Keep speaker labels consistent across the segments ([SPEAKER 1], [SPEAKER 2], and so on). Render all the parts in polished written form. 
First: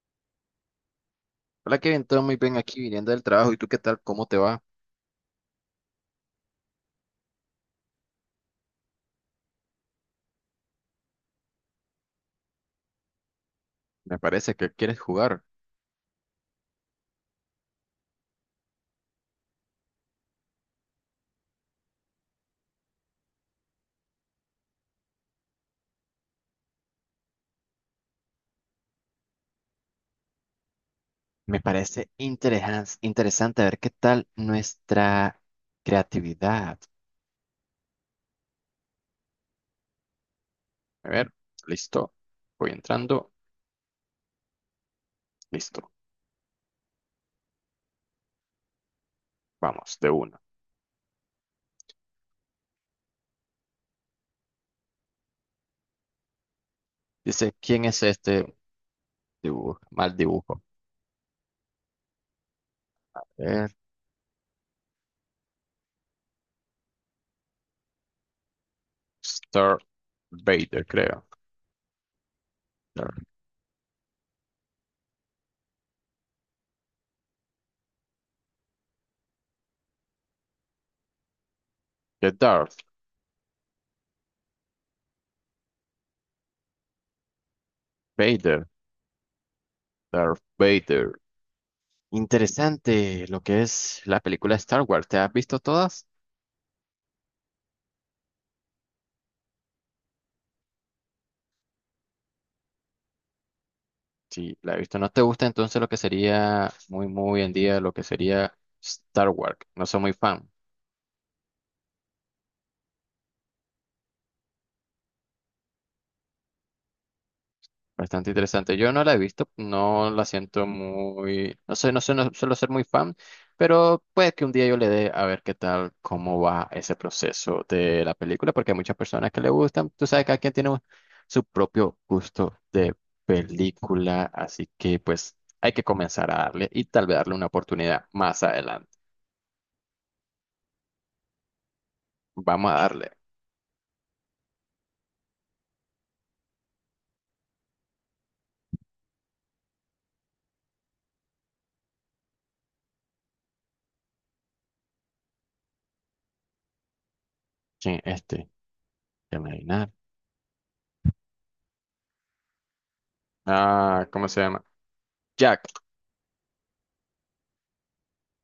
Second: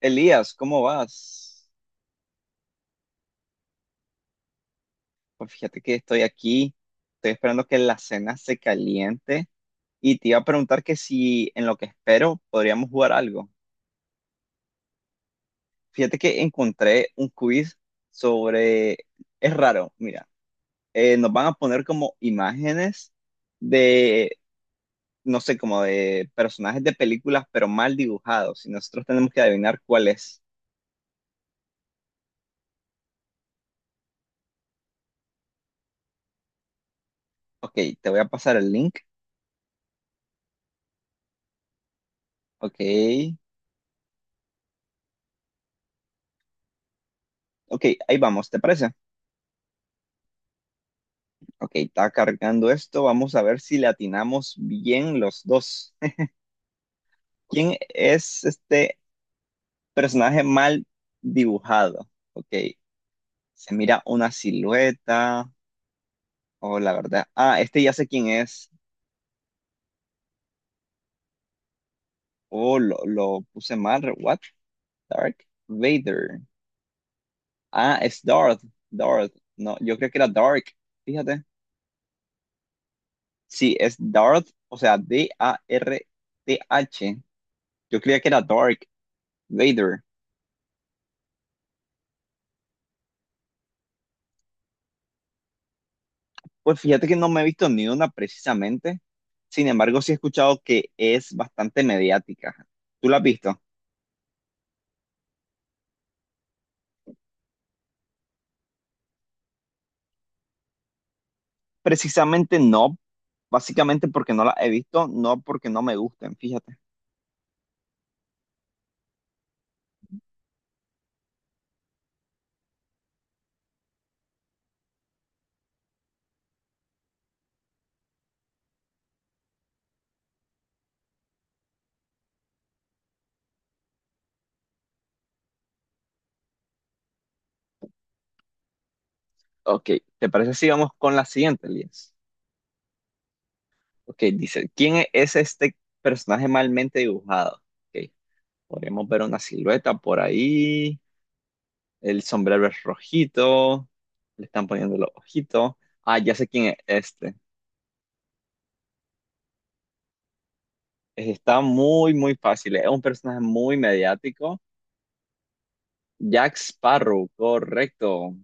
[SPEAKER 1] Elías, ¿cómo vas?
[SPEAKER 2] Hola Kevin, todo muy bien aquí viniendo del trabajo. ¿Y tú qué tal? ¿Cómo te va?
[SPEAKER 1] Pues fíjate que estoy aquí, estoy esperando que la cena se caliente y te iba a preguntar que si en lo que espero podríamos jugar algo.
[SPEAKER 2] Me parece que quieres jugar.
[SPEAKER 1] Fíjate que encontré un quiz sobre, es raro, mira, nos van a poner como imágenes de, no sé, como de personajes de películas, pero mal dibujados y nosotros tenemos que adivinar cuál es.
[SPEAKER 2] Me parece interesante interesante ver qué tal nuestra creatividad.
[SPEAKER 1] Ok, te voy a pasar el link.
[SPEAKER 2] A ver, listo. Voy
[SPEAKER 1] Ok,
[SPEAKER 2] entrando. Listo.
[SPEAKER 1] ok, ahí vamos, ¿te parece?
[SPEAKER 2] Vamos, de uno.
[SPEAKER 1] Ok, está cargando esto. Vamos a ver si le atinamos bien los dos.
[SPEAKER 2] Dice,
[SPEAKER 1] ¿Quién
[SPEAKER 2] ¿quién es
[SPEAKER 1] es
[SPEAKER 2] este
[SPEAKER 1] este
[SPEAKER 2] dibujo? Mal
[SPEAKER 1] personaje
[SPEAKER 2] dibujo.
[SPEAKER 1] mal dibujado? Ok,
[SPEAKER 2] Eh,
[SPEAKER 1] se mira una silueta. Oh, la verdad. Ah, este ya sé quién es.
[SPEAKER 2] Star Vader, creo.
[SPEAKER 1] Oh, lo,
[SPEAKER 2] Darth
[SPEAKER 1] lo puse mal. What? Dark Vader. Ah, es Darth. Darth. No, yo creo que era Dark. Fíjate.
[SPEAKER 2] de Darth
[SPEAKER 1] Sí, es Darth. O sea, Darth. Yo creía que era
[SPEAKER 2] Vader.
[SPEAKER 1] Dark Vader.
[SPEAKER 2] Darth Vader. Interesante lo que es la película Star Wars. ¿Te has visto todas?
[SPEAKER 1] Pues fíjate que no me he visto ni una precisamente. Sin embargo, sí he escuchado que es bastante mediática. ¿Tú la has visto?
[SPEAKER 2] Sí, la he visto. ¿No te gusta entonces lo que sería muy, muy en día, lo que sería Star Wars? No soy muy fan.
[SPEAKER 1] Precisamente no, básicamente porque no la he visto, no porque no me gusten, fíjate.
[SPEAKER 2] Bastante interesante. Yo no la he visto, no la siento muy, no sé, no sé, no suelo ser muy fan, pero puede que un día yo le dé a ver qué tal, cómo va ese proceso de la película, porque hay muchas personas que le gustan. Tú sabes que cada quien tiene un- su propio gusto de película, así que pues hay que comenzar a darle y tal vez darle una oportunidad más adelante.
[SPEAKER 1] Ok, ¿te parece si vamos con la siguiente, Elías?
[SPEAKER 2] Vamos a darle.
[SPEAKER 1] Ok, dice, ¿quién es este personaje malmente dibujado? Ok, podríamos ver una silueta por ahí, el sombrero es rojito, le están poniendo los ojitos. Ah, ya sé quién es este.
[SPEAKER 2] Sí, este. Déjame adivinar.
[SPEAKER 1] Está muy, muy fácil. Es un personaje muy
[SPEAKER 2] Ah, ¿cómo se
[SPEAKER 1] mediático.
[SPEAKER 2] llama? Jack
[SPEAKER 1] Jack Sparrow, correcto.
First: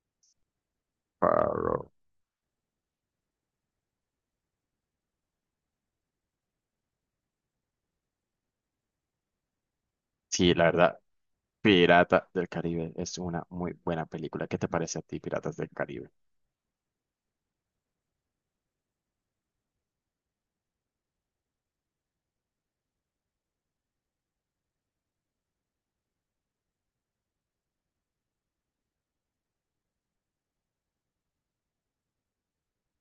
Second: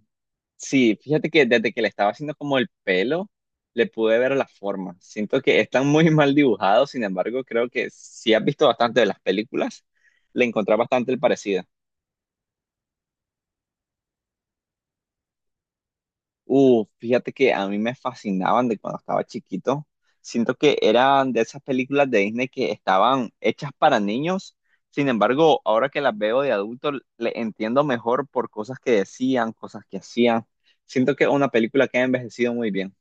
[SPEAKER 1] Sí, fíjate que desde que le
[SPEAKER 2] Sparrow.
[SPEAKER 1] estaba haciendo como el pelo, le pude ver la forma. Siento que están muy mal dibujados, sin embargo, creo que si has visto bastante de las películas, le
[SPEAKER 2] Sí, la
[SPEAKER 1] encontrás
[SPEAKER 2] verdad,
[SPEAKER 1] bastante el parecido.
[SPEAKER 2] Pirata del Caribe es una muy buena película. ¿Qué te parece a ti, Piratas del Caribe?
[SPEAKER 1] Fíjate que a mí me fascinaban de cuando estaba chiquito. Siento que eran de esas películas de Disney que estaban hechas para niños. Sin embargo, ahora que las veo de adulto, le entiendo mejor por cosas que decían, cosas que hacían. Siento que es una película que ha envejecido muy bien.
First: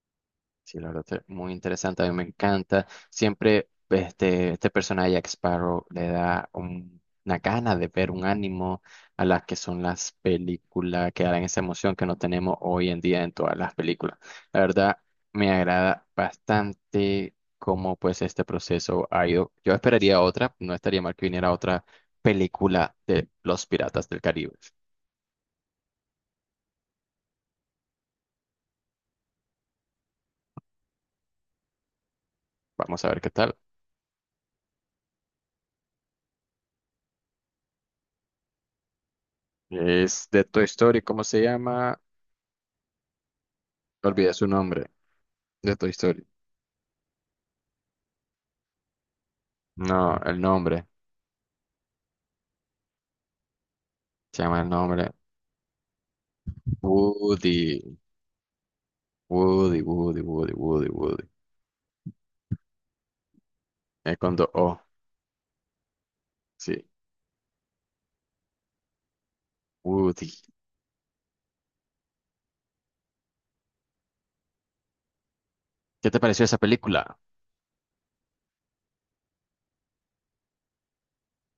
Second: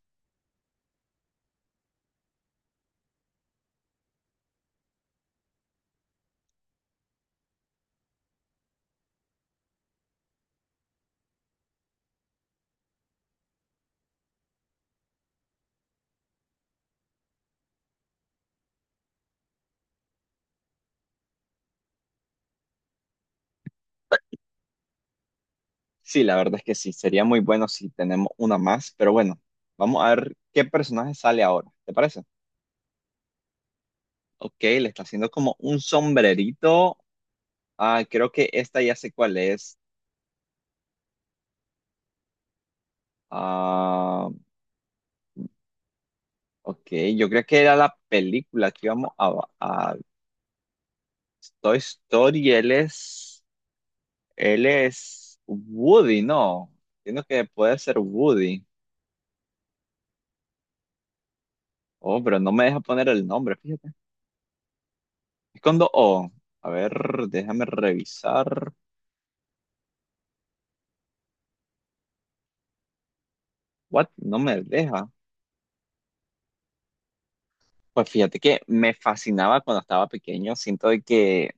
[SPEAKER 2] Sí, la verdad, es muy interesante, a mí me encanta. Siempre este, este personaje, Jack Sparrow, le da un- una gana de ver un ánimo a las que son las películas, que dan esa emoción que no tenemos hoy en día en todas las películas. La verdad, me agrada bastante cómo pues este proceso ha ido. Yo esperaría otra, no estaría mal que viniera otra película de Los Piratas del Caribe.
[SPEAKER 1] Sí, la verdad es que sí. Sería muy bueno si tenemos una más. Pero bueno, vamos a ver qué personaje sale ahora. ¿Te parece?
[SPEAKER 2] Vamos a ver qué tal.
[SPEAKER 1] Ok, le está haciendo como un sombrerito. Ah, creo que esta ya sé cuál es.
[SPEAKER 2] Es de Toy Story, ¿cómo se llama?
[SPEAKER 1] Ah,
[SPEAKER 2] Olvidé su nombre, de Toy Story.
[SPEAKER 1] ok, yo creo que era la película que íbamos a
[SPEAKER 2] No, el nombre.
[SPEAKER 1] Toy Story.
[SPEAKER 2] Se llama
[SPEAKER 1] Él
[SPEAKER 2] el nombre.
[SPEAKER 1] es Woody, ¿no? Entiendo que puede
[SPEAKER 2] Woody.
[SPEAKER 1] ser Woody.
[SPEAKER 2] Woody, Woody, Woody, Woody, Woody.
[SPEAKER 1] Oh, pero no me deja poner el nombre, fíjate.
[SPEAKER 2] Es con dos O.
[SPEAKER 1] Es cuando, oh, a
[SPEAKER 2] Sí.
[SPEAKER 1] ver, déjame revisar.
[SPEAKER 2] Woody.
[SPEAKER 1] What? No me deja.
[SPEAKER 2] ¿Qué te pareció esa película?
[SPEAKER 1] Pues fíjate que me fascinaba cuando estaba pequeño.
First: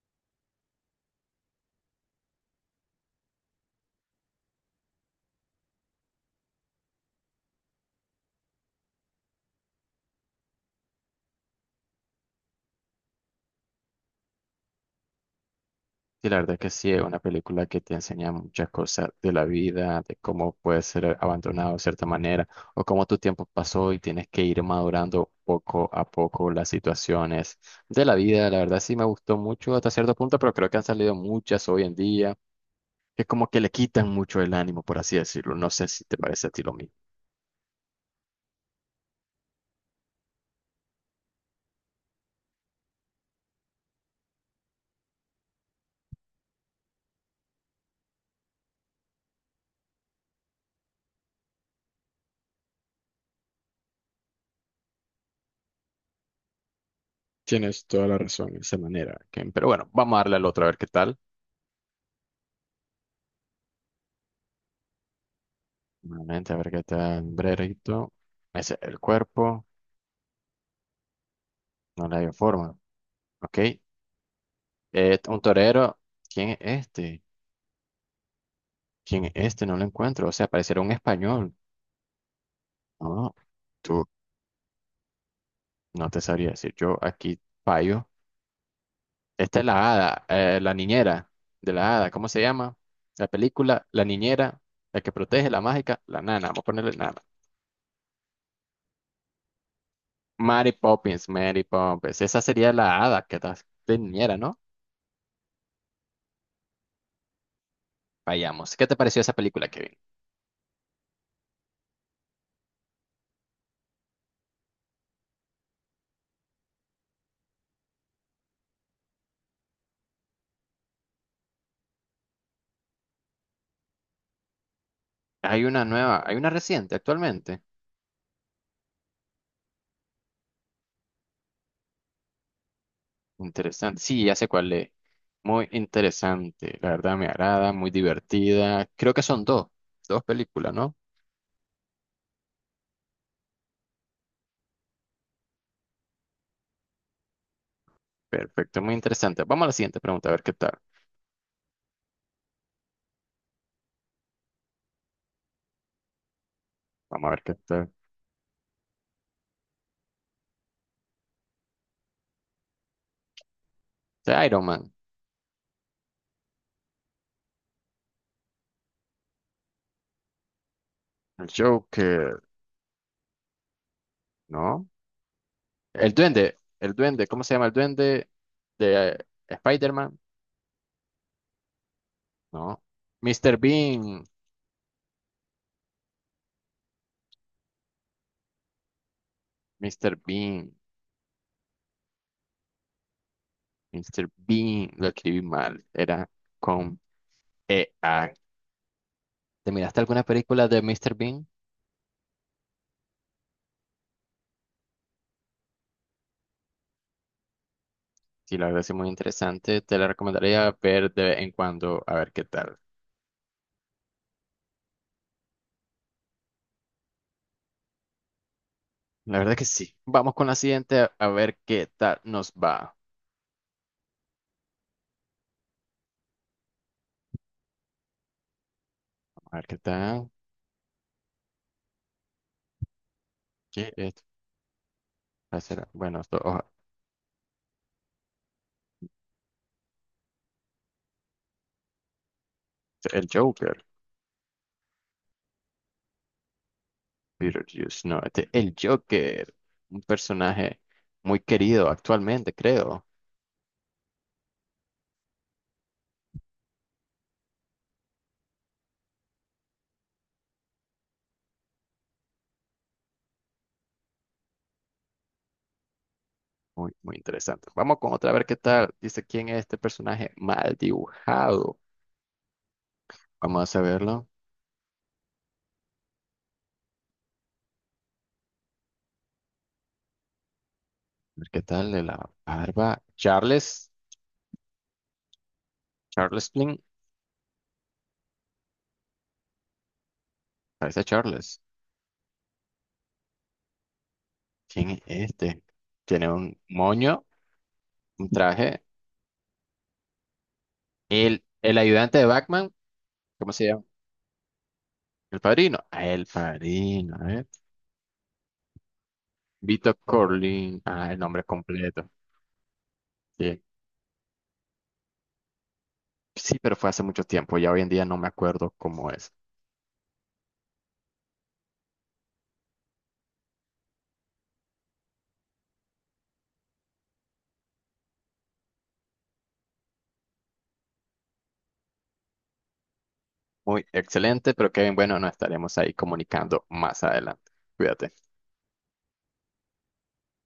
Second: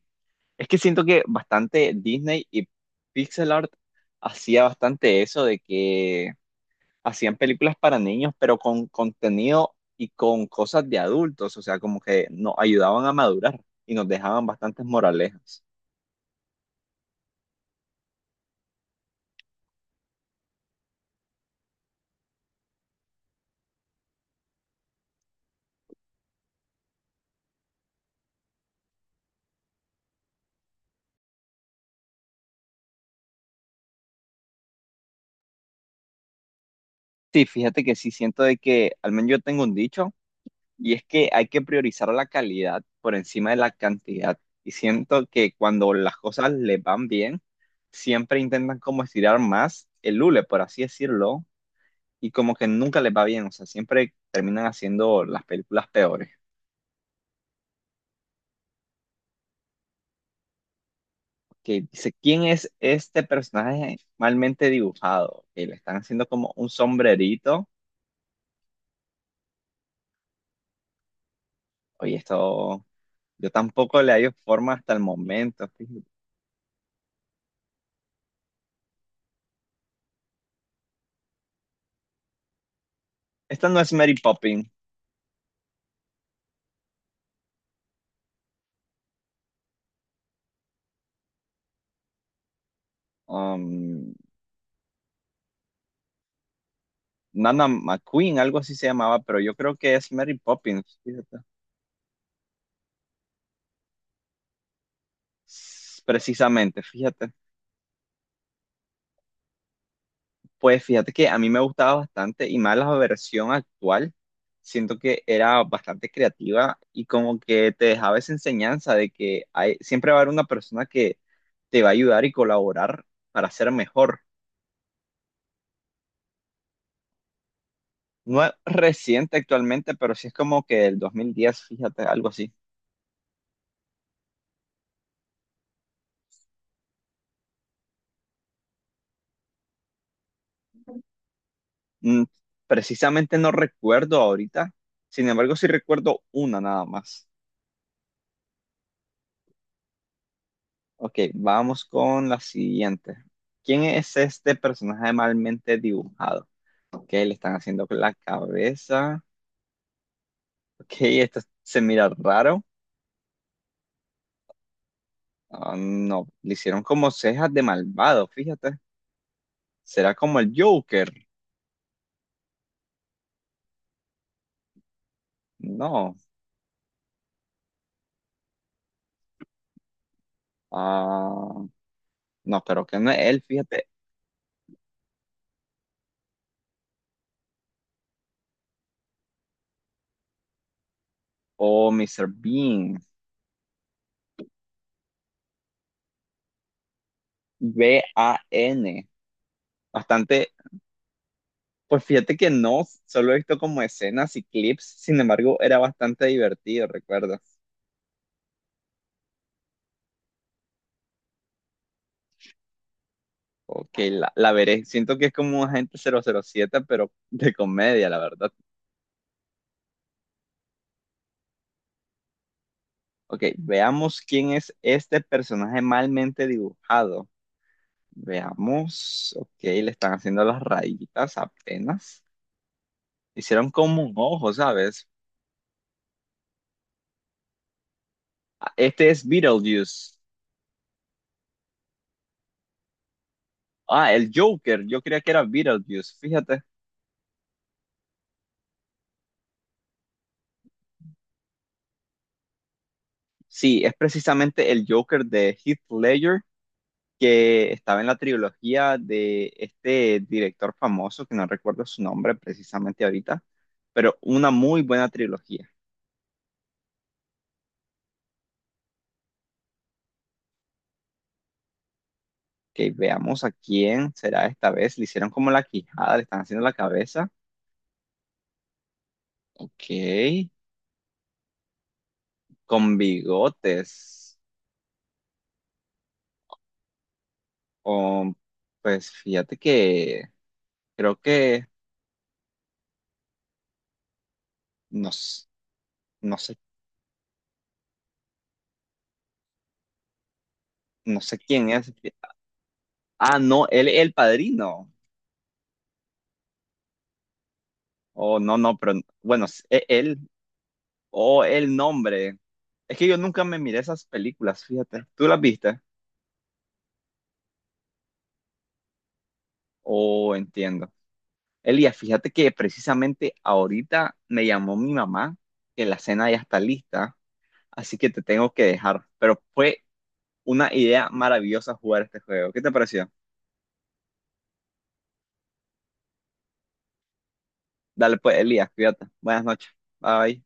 [SPEAKER 1] Es que siento que bastante Disney y Pixel Art hacía bastante eso de que hacían películas para niños, pero con contenido y con cosas de adultos, o sea, como que nos ayudaban a madurar y nos dejaban bastantes moralejas.
[SPEAKER 2] Sí, la verdad que sí, es una película que te enseña muchas cosas de la vida, de cómo puedes ser abandonado de cierta manera, o cómo tu tiempo pasó y tienes que ir madurando poco a poco las situaciones de la vida. La verdad sí me gustó mucho hasta cierto punto, pero creo que han salido muchas hoy en día, que como que le quitan mucho el ánimo, por así decirlo. No sé si te parece a ti lo mismo.
[SPEAKER 1] Sí, fíjate que sí siento de que, al menos yo tengo un dicho, y es que hay que priorizar la calidad por encima de la cantidad. Y siento que cuando las cosas les van bien, siempre intentan como estirar más el hule, por así decirlo, y como que nunca les va bien, o sea, siempre terminan haciendo las películas peores.
[SPEAKER 2] Tienes toda la razón de esa manera, Ken. Pero bueno, vamos a darle al otro a ver qué tal.
[SPEAKER 1] Que dice, ¿quién es este personaje malmente dibujado? Que le están haciendo como
[SPEAKER 2] Nuevamente, a
[SPEAKER 1] un
[SPEAKER 2] ver qué tal,
[SPEAKER 1] sombrerito.
[SPEAKER 2] brerito. Ese el cuerpo, no
[SPEAKER 1] Oye,
[SPEAKER 2] le dio forma.
[SPEAKER 1] esto yo
[SPEAKER 2] Ok.
[SPEAKER 1] tampoco le hallo forma hasta el
[SPEAKER 2] Un
[SPEAKER 1] momento.
[SPEAKER 2] torero,
[SPEAKER 1] Fíjate.
[SPEAKER 2] ¿quién es este? ¿Quién es este? No lo encuentro. O sea, pareciera un español. No,
[SPEAKER 1] Esta no es
[SPEAKER 2] tú
[SPEAKER 1] Mary Poppins.
[SPEAKER 2] no te sabría decir. Yo aquí fallo. Esta es la hada, la niñera de la hada. ¿Cómo se llama? La película, la
[SPEAKER 1] um,
[SPEAKER 2] niñera, la que protege, la mágica, la nana. Vamos a ponerle nana.
[SPEAKER 1] Nana McQueen, algo así se llamaba, pero yo creo que es Mary
[SPEAKER 2] Mary
[SPEAKER 1] Poppins,
[SPEAKER 2] Poppins,
[SPEAKER 1] fíjate.
[SPEAKER 2] Mary Poppins. Esa sería la hada que está de niñera, ¿no?
[SPEAKER 1] S- Precisamente, fíjate.
[SPEAKER 2] Vayamos. ¿Qué te pareció esa película, Kevin?
[SPEAKER 1] Pues fíjate que a mí me gustaba bastante y más la versión actual. Siento que era bastante creativa y como que te dejaba esa enseñanza de que hay, siempre va a haber una persona que te va a ayudar y colaborar para ser mejor.
[SPEAKER 2] Hay una nueva, hay una reciente actualmente.
[SPEAKER 1] No es reciente actualmente, pero sí es como que el 2010, fíjate, algo así.
[SPEAKER 2] Interesante. Sí, ya sé cuál es. Muy interesante. La verdad me agrada, muy divertida. Creo que son dos, dos películas, ¿no?
[SPEAKER 1] Mm, precisamente no recuerdo ahorita, sin embargo sí recuerdo una nada más.
[SPEAKER 2] Perfecto, muy interesante. Vamos a la siguiente pregunta, a ver qué tal.
[SPEAKER 1] Ok, vamos con la siguiente. ¿Quién es este personaje malmente dibujado? Ok,
[SPEAKER 2] Vamos a
[SPEAKER 1] le
[SPEAKER 2] ver qué
[SPEAKER 1] están haciendo
[SPEAKER 2] tal.
[SPEAKER 1] la cabeza. Ok, esto se mira raro.
[SPEAKER 2] De Iron Man.
[SPEAKER 1] Ah, no, le hicieron como cejas de malvado, fíjate. ¿Será como el Joker?
[SPEAKER 2] El Joker, ¿no?
[SPEAKER 1] No.
[SPEAKER 2] El Duende, ¿cómo se llama el Duende de Spider-Man?
[SPEAKER 1] Ah, no,
[SPEAKER 2] No.
[SPEAKER 1] pero que no es él,
[SPEAKER 2] Mr.
[SPEAKER 1] fíjate.
[SPEAKER 2] Bean, Mr. Bean,
[SPEAKER 1] O Mr. Bean.
[SPEAKER 2] Mr. Bean, lo escribí mal, era con EA.
[SPEAKER 1] BAN.
[SPEAKER 2] ¿Te miraste alguna
[SPEAKER 1] Bastante.
[SPEAKER 2] película de Mr. Bean?
[SPEAKER 1] Pues fíjate que no, solo he visto como escenas y clips. Sin embargo, era bastante divertido, ¿recuerdas?
[SPEAKER 2] Sí, la verdad es muy interesante, te la recomendaría ver de vez en cuando, a ver qué tal.
[SPEAKER 1] Ok, la veré. Siento que es como Agente 007, pero de comedia, la verdad.
[SPEAKER 2] La verdad que sí. Vamos con la siguiente, a ver qué tal nos va.
[SPEAKER 1] Ok, veamos quién es este personaje malmente dibujado. Veamos. Ok,
[SPEAKER 2] A ver qué
[SPEAKER 1] le están
[SPEAKER 2] tal.
[SPEAKER 1] haciendo las rayitas apenas. Hicieron
[SPEAKER 2] ¿Qué
[SPEAKER 1] como un
[SPEAKER 2] es?
[SPEAKER 1] ojo, ¿sabes?
[SPEAKER 2] Va a ser- Bueno, esto, ojo,
[SPEAKER 1] Ah, este es Beetlejuice.
[SPEAKER 2] el Joker.
[SPEAKER 1] Ah, el Joker. Yo creía que era Beetlejuice. Fíjate.
[SPEAKER 2] Beetlejuice, no, este- el Joker, un personaje muy querido actualmente, creo.
[SPEAKER 1] Sí, es precisamente el Joker de Heath Ledger que estaba en la trilogía de este director famoso, que no recuerdo su nombre precisamente ahorita, pero una muy buena trilogía.
[SPEAKER 2] Muy, muy interesante. Vamos con otra, a ver qué tal. Dice quién es este personaje mal dibujado.
[SPEAKER 1] Que veamos a
[SPEAKER 2] Vamos a
[SPEAKER 1] quién
[SPEAKER 2] verlo.
[SPEAKER 1] será esta vez. Le hicieron como la quijada, le están haciendo la cabeza. Ok,
[SPEAKER 2] A ver qué tal de la
[SPEAKER 1] con
[SPEAKER 2] barba. Charles,
[SPEAKER 1] bigotes.
[SPEAKER 2] Charles Plin,
[SPEAKER 1] Oh, pues fíjate que
[SPEAKER 2] parece a
[SPEAKER 1] creo
[SPEAKER 2] Charles.
[SPEAKER 1] que
[SPEAKER 2] ¿Quién es
[SPEAKER 1] no, s-
[SPEAKER 2] este? Tiene
[SPEAKER 1] no sé,
[SPEAKER 2] un moño, un traje.
[SPEAKER 1] no sé quién
[SPEAKER 2] El
[SPEAKER 1] es.
[SPEAKER 2] ayudante de Batman,
[SPEAKER 1] Ah,
[SPEAKER 2] ¿cómo se
[SPEAKER 1] no,
[SPEAKER 2] llama?
[SPEAKER 1] él es el padrino.
[SPEAKER 2] El padrino. Ah, el padrino, ¿eh?
[SPEAKER 1] Oh, no, no, pero bueno, s- e-
[SPEAKER 2] Vito
[SPEAKER 1] él,
[SPEAKER 2] Corleone, ah, el nombre
[SPEAKER 1] o el
[SPEAKER 2] completo.
[SPEAKER 1] nombre. Es que yo nunca me
[SPEAKER 2] Sí.
[SPEAKER 1] miré esas películas, fíjate. ¿Tú las viste?
[SPEAKER 2] Sí, pero fue hace mucho tiempo, ya hoy en día no me acuerdo cómo es.
[SPEAKER 1] Oh, entiendo. Elías, fíjate que precisamente ahorita me llamó mi mamá que la cena ya está lista, así que te tengo que dejar. Pero fue una idea maravillosa jugar este juego. ¿Qué te pareció?
[SPEAKER 2] Muy excelente, pero Kevin, bueno, nos estaremos ahí comunicando más adelante. Cuídate.
[SPEAKER 1] Dale pues, Elías, cuídate. Buenas noches. Bye.